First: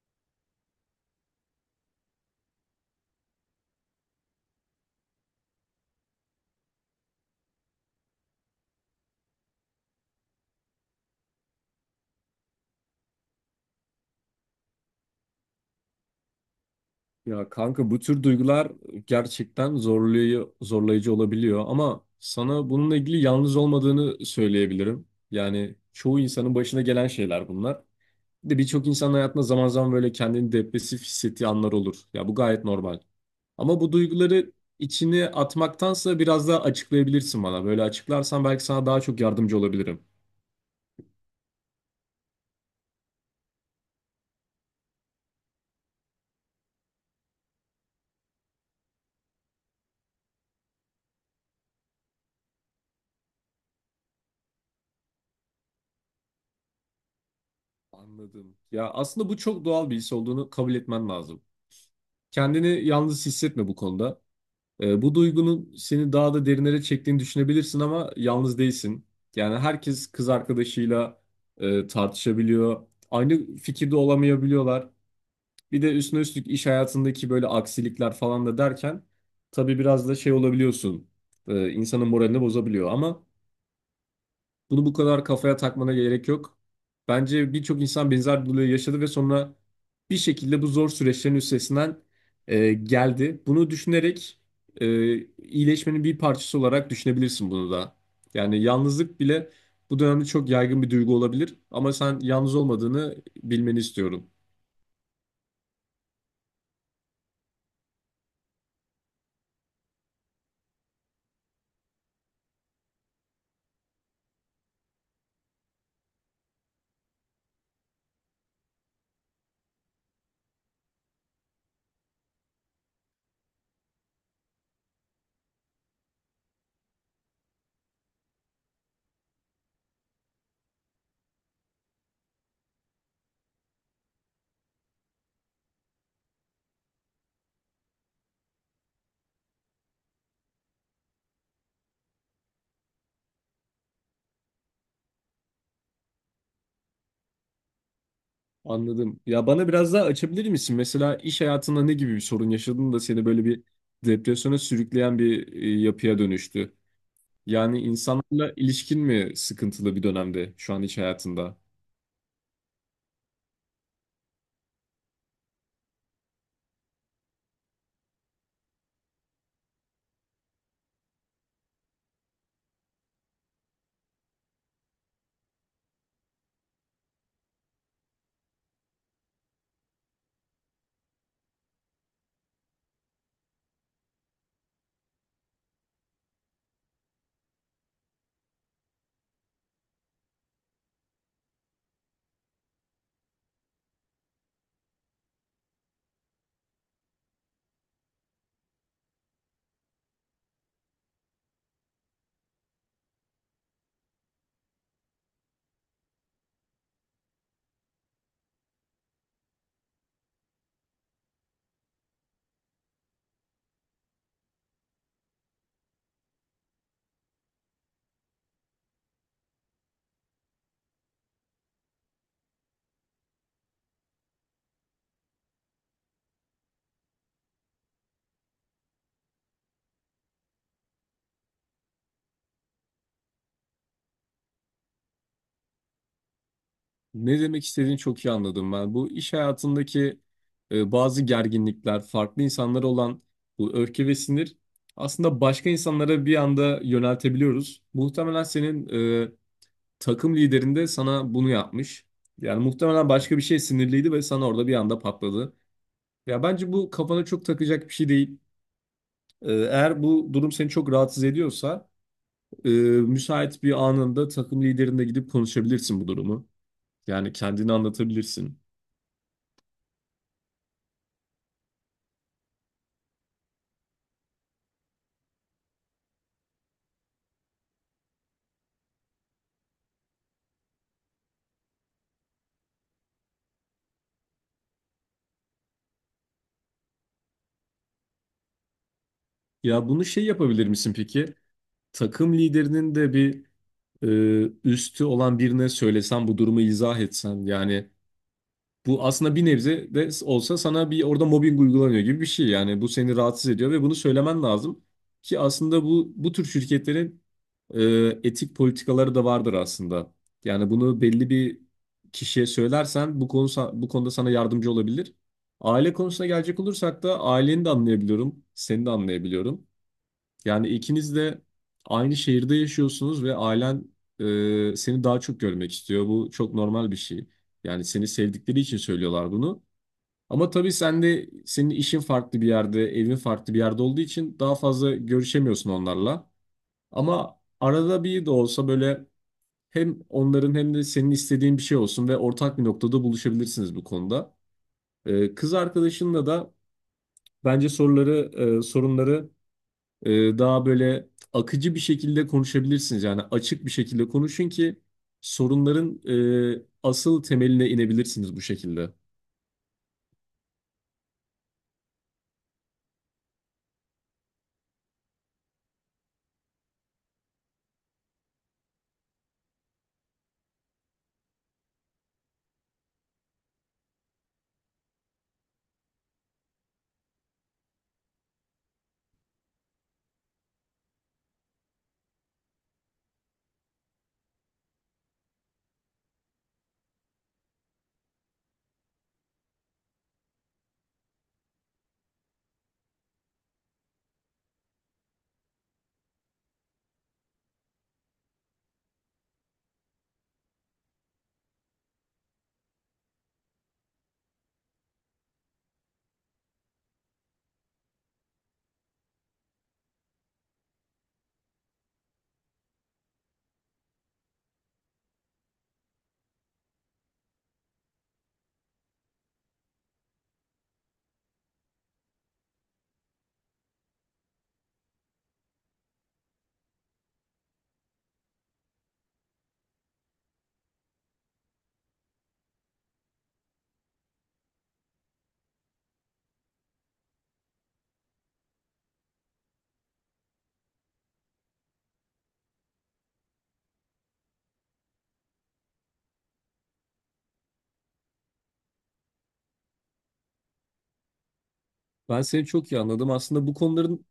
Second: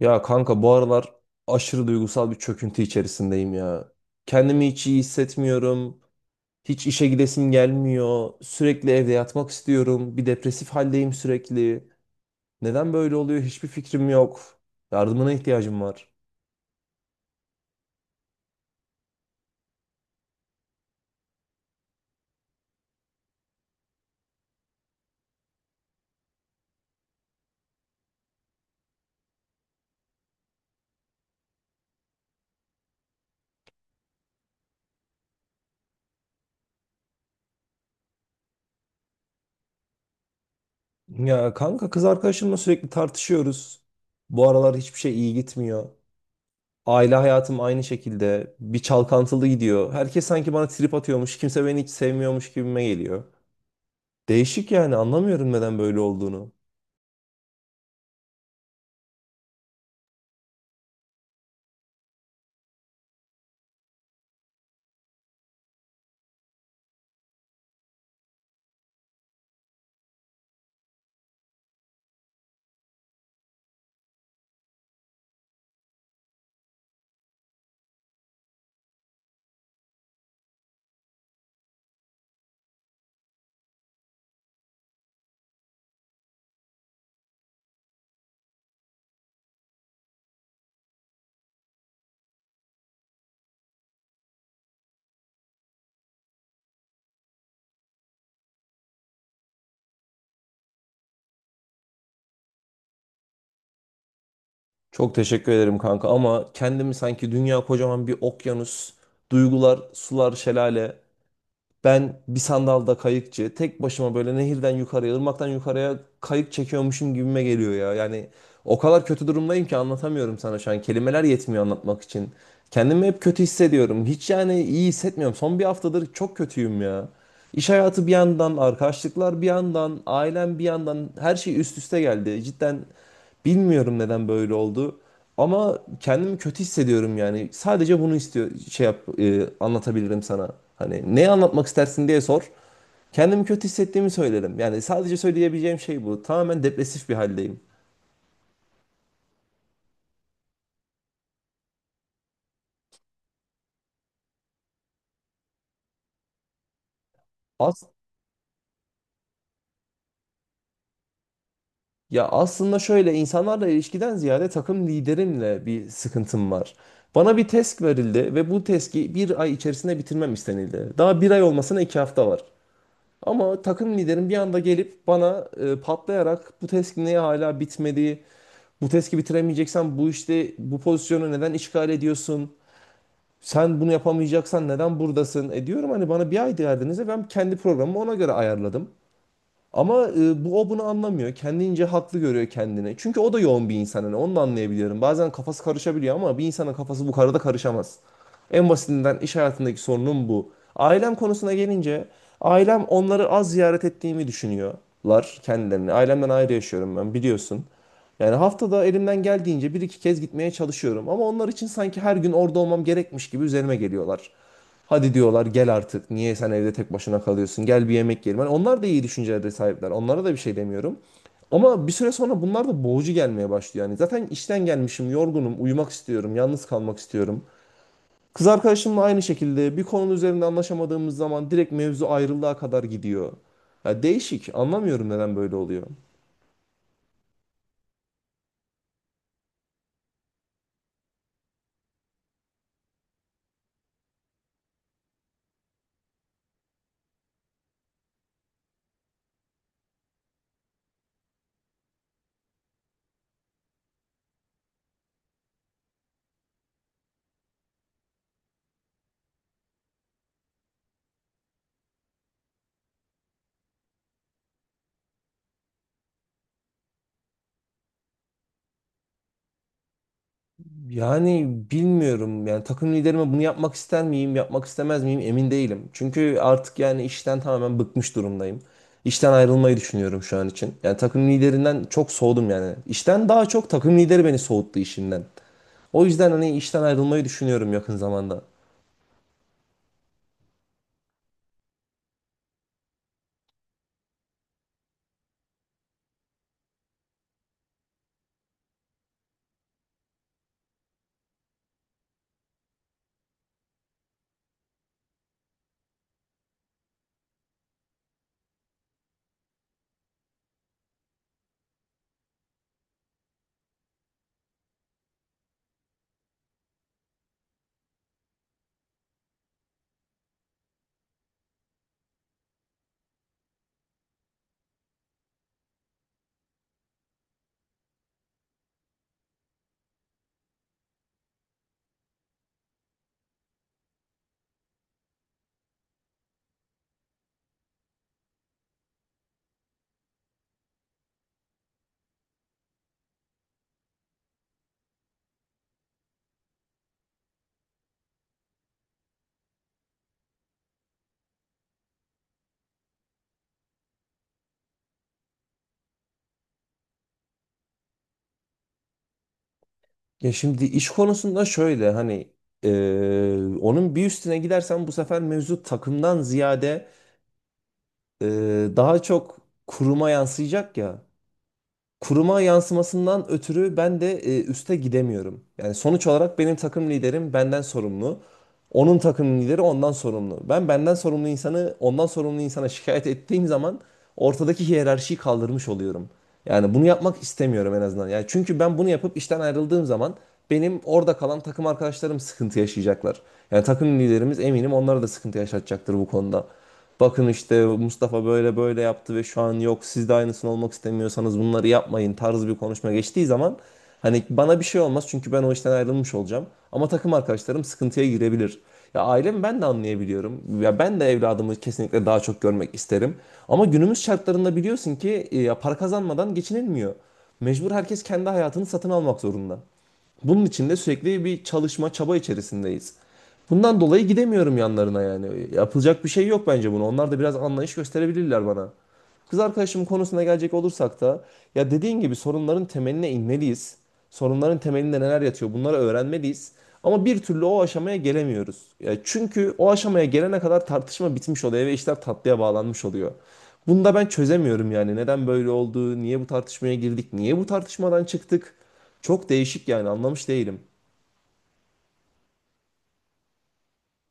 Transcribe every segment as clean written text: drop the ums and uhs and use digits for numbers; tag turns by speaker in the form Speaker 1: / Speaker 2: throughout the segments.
Speaker 1: Ya kanka bu aralar aşırı duygusal bir çöküntü içerisindeyim ya. Kendimi hiç iyi hissetmiyorum. Hiç işe gidesim gelmiyor. Sürekli evde yatmak istiyorum. Bir depresif haldeyim sürekli. Neden böyle oluyor hiçbir fikrim yok. Yardımına ihtiyacım var.
Speaker 2: Ya kanka bu tür duygular gerçekten zorlayıcı olabiliyor ama sana bununla ilgili yalnız olmadığını söyleyebilirim. Yani çoğu insanın başına gelen şeyler bunlar. Bir de birçok insanın hayatında zaman zaman böyle kendini depresif hissettiği anlar olur. Ya bu gayet normal. Ama bu duyguları içine atmaktansa biraz daha açıklayabilirsin bana. Böyle açıklarsan belki sana daha çok yardımcı olabilirim.
Speaker 1: Ya kanka kız arkadaşımla sürekli tartışıyoruz. Bu aralar hiçbir şey iyi gitmiyor. Aile hayatım aynı şekilde. Bir çalkantılı gidiyor. Herkes sanki bana trip atıyormuş. Kimse beni hiç sevmiyormuş gibime geliyor. Değişik yani anlamıyorum neden böyle olduğunu.
Speaker 2: Anladım. Ya aslında bu çok doğal bir his olduğunu kabul etmen lazım. Kendini yalnız hissetme bu konuda. Bu duygunun seni daha da derinlere çektiğini düşünebilirsin ama yalnız değilsin. Yani herkes kız arkadaşıyla tartışabiliyor. Aynı fikirde olamayabiliyorlar. Bir de üstüne üstlük iş hayatındaki böyle aksilikler falan da derken tabii biraz da şey olabiliyorsun. İnsanın moralini bozabiliyor ama bunu bu kadar kafaya takmana gerek yok. Bence birçok insan benzer bir olayı yaşadı ve sonra bir şekilde bu zor süreçlerin üstesinden geldi. Bunu düşünerek iyileşmenin bir parçası olarak düşünebilirsin bunu da. Yani yalnızlık bile bu dönemde çok yaygın bir duygu olabilir ama sen yalnız olmadığını bilmeni istiyorum.
Speaker 1: Çok teşekkür ederim kanka, ama kendimi sanki dünya kocaman bir okyanus, duygular, sular, şelale. Ben bir sandalda kayıkçı, tek başıma böyle nehirden yukarıya, ırmaktan yukarıya kayık çekiyormuşum gibime geliyor ya. Yani o kadar kötü durumdayım ki anlatamıyorum sana şu an. Kelimeler yetmiyor anlatmak için. Kendimi hep kötü hissediyorum. Hiç yani iyi hissetmiyorum. Son bir haftadır çok kötüyüm ya. İş hayatı bir yandan, arkadaşlıklar bir yandan, ailem bir yandan her şey üst üste geldi. Cidden bilmiyorum neden böyle oldu. Ama kendimi kötü hissediyorum yani. Sadece bunu istiyor şey yap anlatabilirim sana. Hani ne anlatmak istersin diye sor. Kendimi kötü hissettiğimi söylerim. Yani sadece söyleyebileceğim şey bu. Tamamen depresif bir haldeyim.
Speaker 2: Anladım. Ya bana biraz daha açabilir misin? Mesela iş hayatında ne gibi bir sorun yaşadın da seni böyle bir depresyona sürükleyen bir yapıya dönüştü? Yani
Speaker 1: As
Speaker 2: insanlarla ilişkin mi sıkıntılı bir dönemde şu an iş hayatında?
Speaker 1: ya aslında şöyle insanlarla ilişkiden ziyade takım liderimle bir sıkıntım var. Bana bir task verildi ve bu task'i bir ay içerisinde bitirmem istenildi. Daha bir ay olmasına 2 hafta var. Ama takım liderim bir anda gelip bana patlayarak, bu task niye hala bitmedi? Bu task'i bitiremeyeceksen bu işte bu pozisyonu neden işgal ediyorsun? Sen bunu yapamayacaksan neden buradasın? E diyorum, hani bana bir ay verdiniz ve ben kendi programımı ona göre ayarladım. Ama bu o bunu anlamıyor. Kendince haklı görüyor kendini. Çünkü o da yoğun bir insan. Hani onu da anlayabiliyorum. Bazen kafası karışabiliyor ama bir insanın kafası bu kadar da karışamaz. En basitinden iş hayatındaki sorunum bu. Ailem konusuna gelince, ailem onları az ziyaret ettiğimi düşünüyorlar kendilerini. Ailemden ayrı yaşıyorum ben, biliyorsun. Yani haftada elimden geldiğince bir iki kez gitmeye çalışıyorum. Ama onlar için sanki her gün orada olmam gerekmiş gibi üzerime geliyorlar. Hadi diyorlar, gel artık. Niye sen evde tek başına kalıyorsun? Gel bir yemek yiyelim. Hani onlar da iyi düşüncelere sahipler. Onlara da bir şey demiyorum. Ama bir süre sonra bunlar da boğucu gelmeye başlıyor. Yani zaten işten gelmişim, yorgunum, uyumak istiyorum, yalnız kalmak istiyorum. Kız arkadaşımla aynı şekilde, bir konunun üzerinde anlaşamadığımız zaman direkt mevzu ayrılığa kadar gidiyor. Ya değişik. Anlamıyorum neden böyle oluyor.
Speaker 2: Ne demek istediğini çok iyi anladım ben. Bu iş hayatındaki bazı gerginlikler, farklı insanlara olan bu öfke ve sinir aslında başka insanlara bir anda yöneltebiliyoruz. Muhtemelen senin e, takım liderin de sana bunu yapmış. Yani muhtemelen başka bir şey sinirliydi ve sana orada bir anda patladı. Ya bence bu kafana çok takacak bir şey değil. E, eğer bu durum seni çok rahatsız ediyorsa müsait bir anında takım liderine gidip konuşabilirsin bu durumu. Yani kendini anlatabilirsin.
Speaker 1: Yani bilmiyorum yani takım liderime bunu yapmak ister miyim, yapmak istemez miyim emin değilim. Çünkü artık yani işten tamamen bıkmış durumdayım. İşten ayrılmayı düşünüyorum şu an için. Yani takım liderinden çok soğudum yani. İşten daha çok takım lideri beni soğuttu işinden. O yüzden hani işten ayrılmayı düşünüyorum yakın zamanda.
Speaker 2: Ya bunu şey yapabilir misin peki? Takım liderinin de bir e, üstü olan birine söylesen bu durumu izah etsen yani. Bu aslında bir nebze de olsa sana bir orada mobbing uygulanıyor gibi bir şey. Yani bu seni rahatsız ediyor ve bunu söylemen lazım. Ki aslında bu tür şirketlerin e, etik politikaları da vardır aslında. Yani bunu belli bir kişiye söylersen bu bu konuda sana yardımcı olabilir. Aile konusuna gelecek olursak da aileni de anlayabiliyorum, seni de anlayabiliyorum. Yani ikiniz de aynı şehirde yaşıyorsunuz ve ailen seni daha çok görmek istiyor. Bu çok normal bir şey. Yani seni sevdikleri için söylüyorlar bunu. Ama tabii sen de senin işin farklı bir yerde, evin farklı bir yerde olduğu için daha fazla görüşemiyorsun onlarla. Ama arada bir de olsa böyle hem onların hem de senin istediğin bir şey olsun ve ortak bir noktada buluşabilirsiniz bu konuda. E, kız arkadaşınla da bence soruları, sorunları daha böyle akıcı bir şekilde konuşabilirsiniz. Yani açık bir şekilde konuşun ki sorunların asıl temeline inebilirsiniz bu şekilde.
Speaker 1: Ya şimdi iş konusunda şöyle, hani onun bir üstüne gidersem bu sefer mevzu takımdan ziyade, eee, daha çok kuruma yansıyacak ya. Kuruma yansımasından ötürü ben de üste gidemiyorum. Yani sonuç olarak benim takım liderim benden sorumlu. Onun takım lideri ondan sorumlu. Ben benden sorumlu insanı ondan sorumlu insana şikayet ettiğim zaman ortadaki hiyerarşiyi kaldırmış oluyorum. Yani bunu yapmak istemiyorum en azından. Yani çünkü ben bunu yapıp işten ayrıldığım zaman benim orada kalan takım arkadaşlarım sıkıntı yaşayacaklar. Yani takım liderimiz eminim onlara da sıkıntı yaşatacaktır bu konuda. Bakın işte Mustafa böyle böyle yaptı ve şu an yok, siz de aynısını olmak istemiyorsanız bunları yapmayın tarzı bir konuşma geçtiği zaman, hani bana bir şey olmaz çünkü ben o işten ayrılmış olacağım. Ama takım arkadaşlarım sıkıntıya girebilir. Ya ailemi ben de anlayabiliyorum. Ya ben de evladımı kesinlikle daha çok görmek isterim. Ama günümüz şartlarında biliyorsun ki ya para kazanmadan geçinilmiyor. Mecbur herkes kendi hayatını satın almak zorunda. Bunun için de sürekli bir çalışma, çaba içerisindeyiz. Bundan dolayı gidemiyorum yanlarına yani. Yapılacak bir şey yok bence bunu. Onlar da biraz anlayış gösterebilirler bana. Kız arkadaşım konusuna gelecek olursak da, ya dediğin gibi sorunların temeline inmeliyiz. Sorunların temelinde neler yatıyor, bunları öğrenmeliyiz. Ama bir türlü o aşamaya gelemiyoruz. Ya çünkü o aşamaya gelene kadar tartışma bitmiş oluyor ve işler tatlıya bağlanmış oluyor. Bunu da ben çözemiyorum yani. Neden böyle oldu? Niye bu tartışmaya girdik? Niye bu tartışmadan çıktık? Çok değişik yani anlamış değilim.
Speaker 2: Ben seni çok iyi anladım. Aslında bu konuların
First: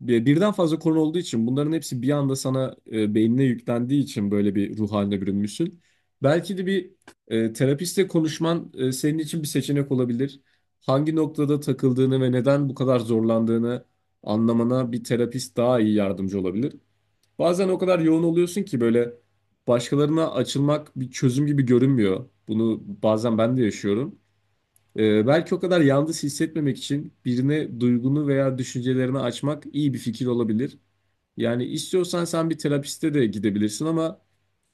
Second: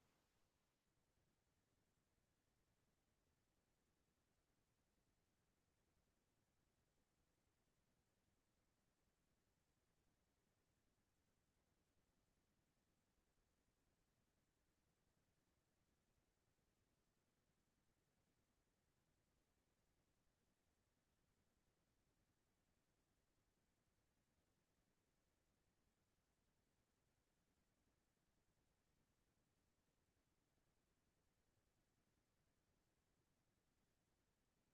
Speaker 2: Birden fazla konu olduğu için bunların hepsi bir anda sana beynine yüklendiği için böyle bir ruh haline bürünmüşsün. Belki de bir terapistle konuşman senin için bir seçenek olabilir. Hangi noktada takıldığını ve neden bu kadar zorlandığını anlamana bir terapist daha iyi yardımcı olabilir. Bazen o kadar yoğun oluyorsun ki böyle başkalarına açılmak bir çözüm gibi görünmüyor. Bunu bazen ben de yaşıyorum. Belki o kadar yalnız hissetmemek için birine duygunu veya düşüncelerini açmak iyi bir fikir olabilir. Yani istiyorsan sen bir terapiste de gidebilirsin ama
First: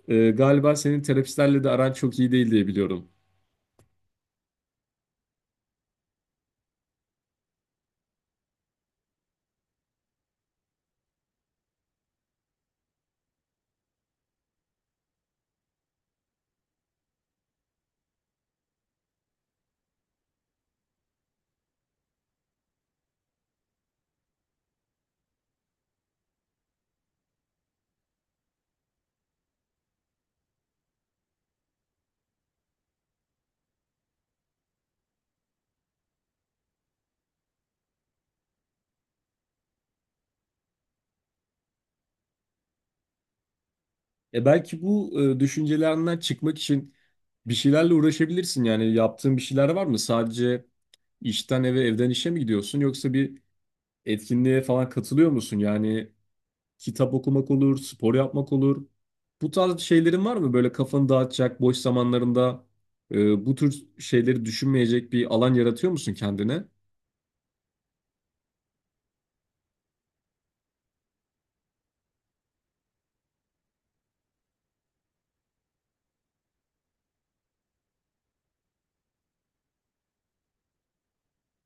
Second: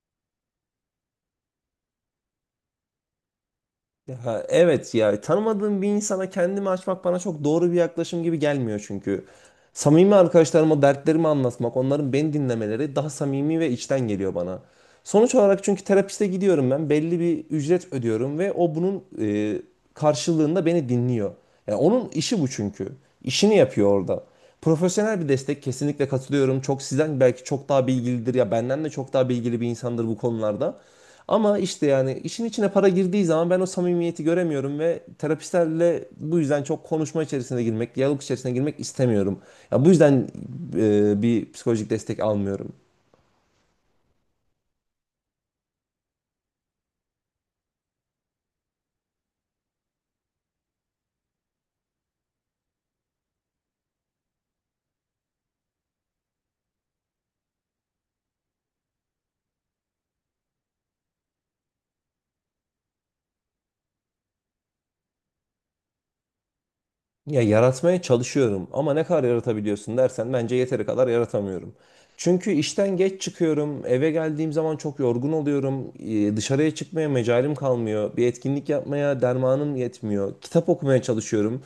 Speaker 2: galiba senin terapistlerle de aran çok iyi değil diye biliyorum.
Speaker 1: Ha, evet, ya tanımadığım bir insana kendimi açmak bana çok doğru bir yaklaşım gibi gelmiyor çünkü. Samimi arkadaşlarıma dertlerimi anlatmak, onların beni dinlemeleri daha samimi ve içten geliyor bana. Sonuç olarak çünkü terapiste gidiyorum ben, belli bir ücret ödüyorum ve o bunun karşılığında beni dinliyor. Yani onun işi bu çünkü. İşini yapıyor orada. Profesyonel bir destek, kesinlikle katılıyorum. Çok sizden belki çok daha bilgilidir, ya benden de çok daha bilgili bir insandır bu konularda. Ama işte yani işin içine para girdiği zaman ben o samimiyeti göremiyorum ve terapistlerle bu yüzden çok konuşma içerisine girmek, diyalog içerisine girmek istemiyorum. Ya bu yüzden bir psikolojik destek almıyorum.
Speaker 2: E, belki bu düşüncelerinden çıkmak için bir şeylerle uğraşabilirsin. Yani yaptığın bir şeyler var mı? Sadece işten eve, evden işe mi gidiyorsun yoksa bir etkinliğe falan katılıyor musun? Yani kitap okumak olur, spor yapmak olur. Bu tarz şeylerin var mı? Böyle kafanı dağıtacak, boş zamanlarında bu tür şeyleri düşünmeyecek bir alan yaratıyor musun kendine?
Speaker 1: Ya yaratmaya çalışıyorum ama ne kadar yaratabiliyorsun dersen bence yeteri kadar yaratamıyorum. Çünkü işten geç çıkıyorum, eve geldiğim zaman çok yorgun oluyorum, dışarıya çıkmaya mecalim kalmıyor, bir etkinlik yapmaya dermanım yetmiyor, kitap okumaya çalışıyorum.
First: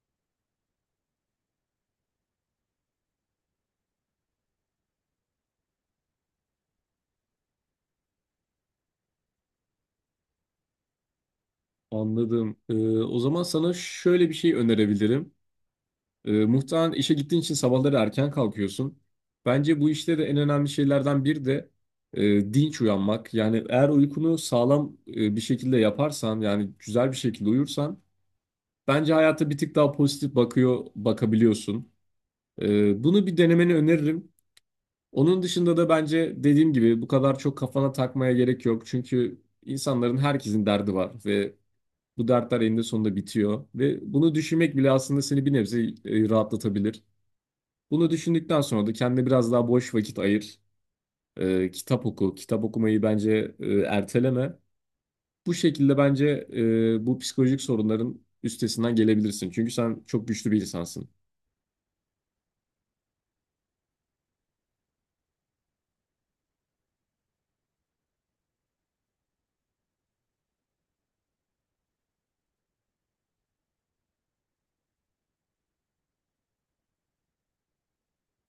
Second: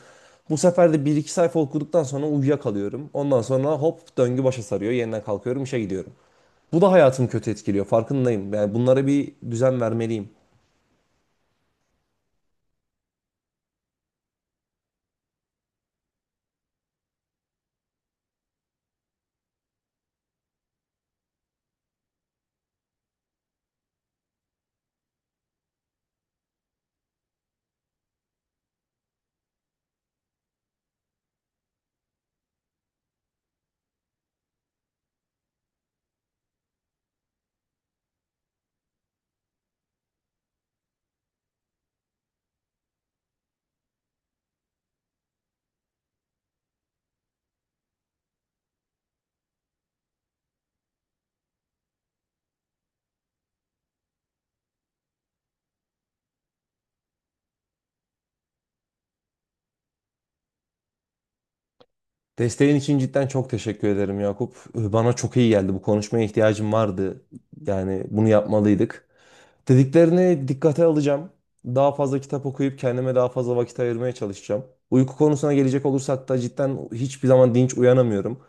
Speaker 1: Bu sefer de bir iki sayfa okuduktan sonra uyuyakalıyorum. Ondan sonra hop döngü başa sarıyor, yeniden kalkıyorum, işe gidiyorum. Bu da hayatımı kötü etkiliyor, farkındayım. Yani bunlara bir düzen vermeliyim.
Speaker 2: Anladım. O zaman sana şöyle bir şey önerebilirim. E, muhtemelen işe gittiğin için sabahları erken kalkıyorsun. Bence bu işte de en önemli şeylerden biri de dinç uyanmak. Yani eğer uykunu sağlam bir şekilde yaparsan, yani güzel bir şekilde uyursan, bence hayata bir tık daha pozitif bakıyor, bakabiliyorsun. Bunu bir denemeni öneririm. Onun dışında da bence dediğim gibi bu kadar çok kafana takmaya gerek yok. Çünkü insanların herkesin derdi var ve bu dertler eninde sonunda bitiyor. Ve bunu düşünmek bile aslında seni bir nebze rahatlatabilir. Bunu düşündükten sonra da kendine biraz daha boş vakit ayır. Kitap oku. Kitap okumayı bence erteleme. Bu şekilde bence bu psikolojik sorunların üstesinden gelebilirsin. Çünkü sen çok güçlü bir insansın.
Speaker 1: Desteğin için cidden çok teşekkür ederim Yakup. Bana çok iyi geldi. Bu konuşmaya ihtiyacım vardı. Yani bunu yapmalıydık. Dediklerini dikkate alacağım. Daha fazla kitap okuyup kendime daha fazla vakit ayırmaya çalışacağım. Uyku konusuna gelecek olursak da cidden hiçbir zaman dinç uyanamıyorum.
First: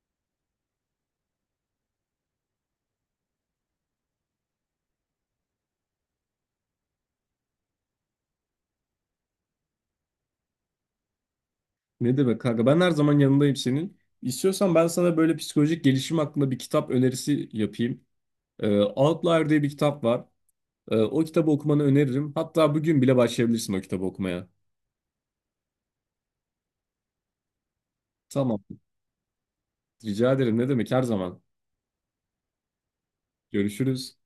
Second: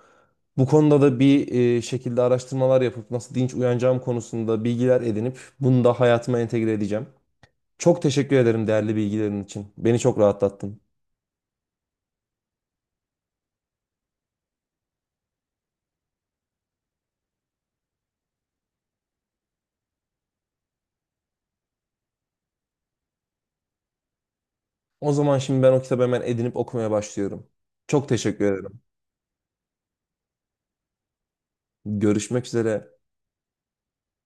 Speaker 1: Bu konuda da bir şekilde araştırmalar yapıp nasıl dinç uyanacağım konusunda bilgiler edinip bunu da hayatıma entegre edeceğim. Çok teşekkür ederim değerli bilgilerin için. Beni çok rahatlattın.
Speaker 2: Ne demek kanka? Ben her zaman yanındayım senin. İstiyorsan ben sana böyle psikolojik gelişim hakkında bir kitap önerisi yapayım. Outlier diye bir kitap var. O kitabı okumanı öneririm. Hatta bugün bile başlayabilirsin o kitabı okumaya.
Speaker 1: O zaman şimdi ben o kitabı hemen edinip okumaya başlıyorum. Çok teşekkür
Speaker 2: Tamam.
Speaker 1: ederim.
Speaker 2: Rica ederim. Ne demek her zaman.
Speaker 1: Görüşmek üzere.
Speaker 2: Görüşürüz.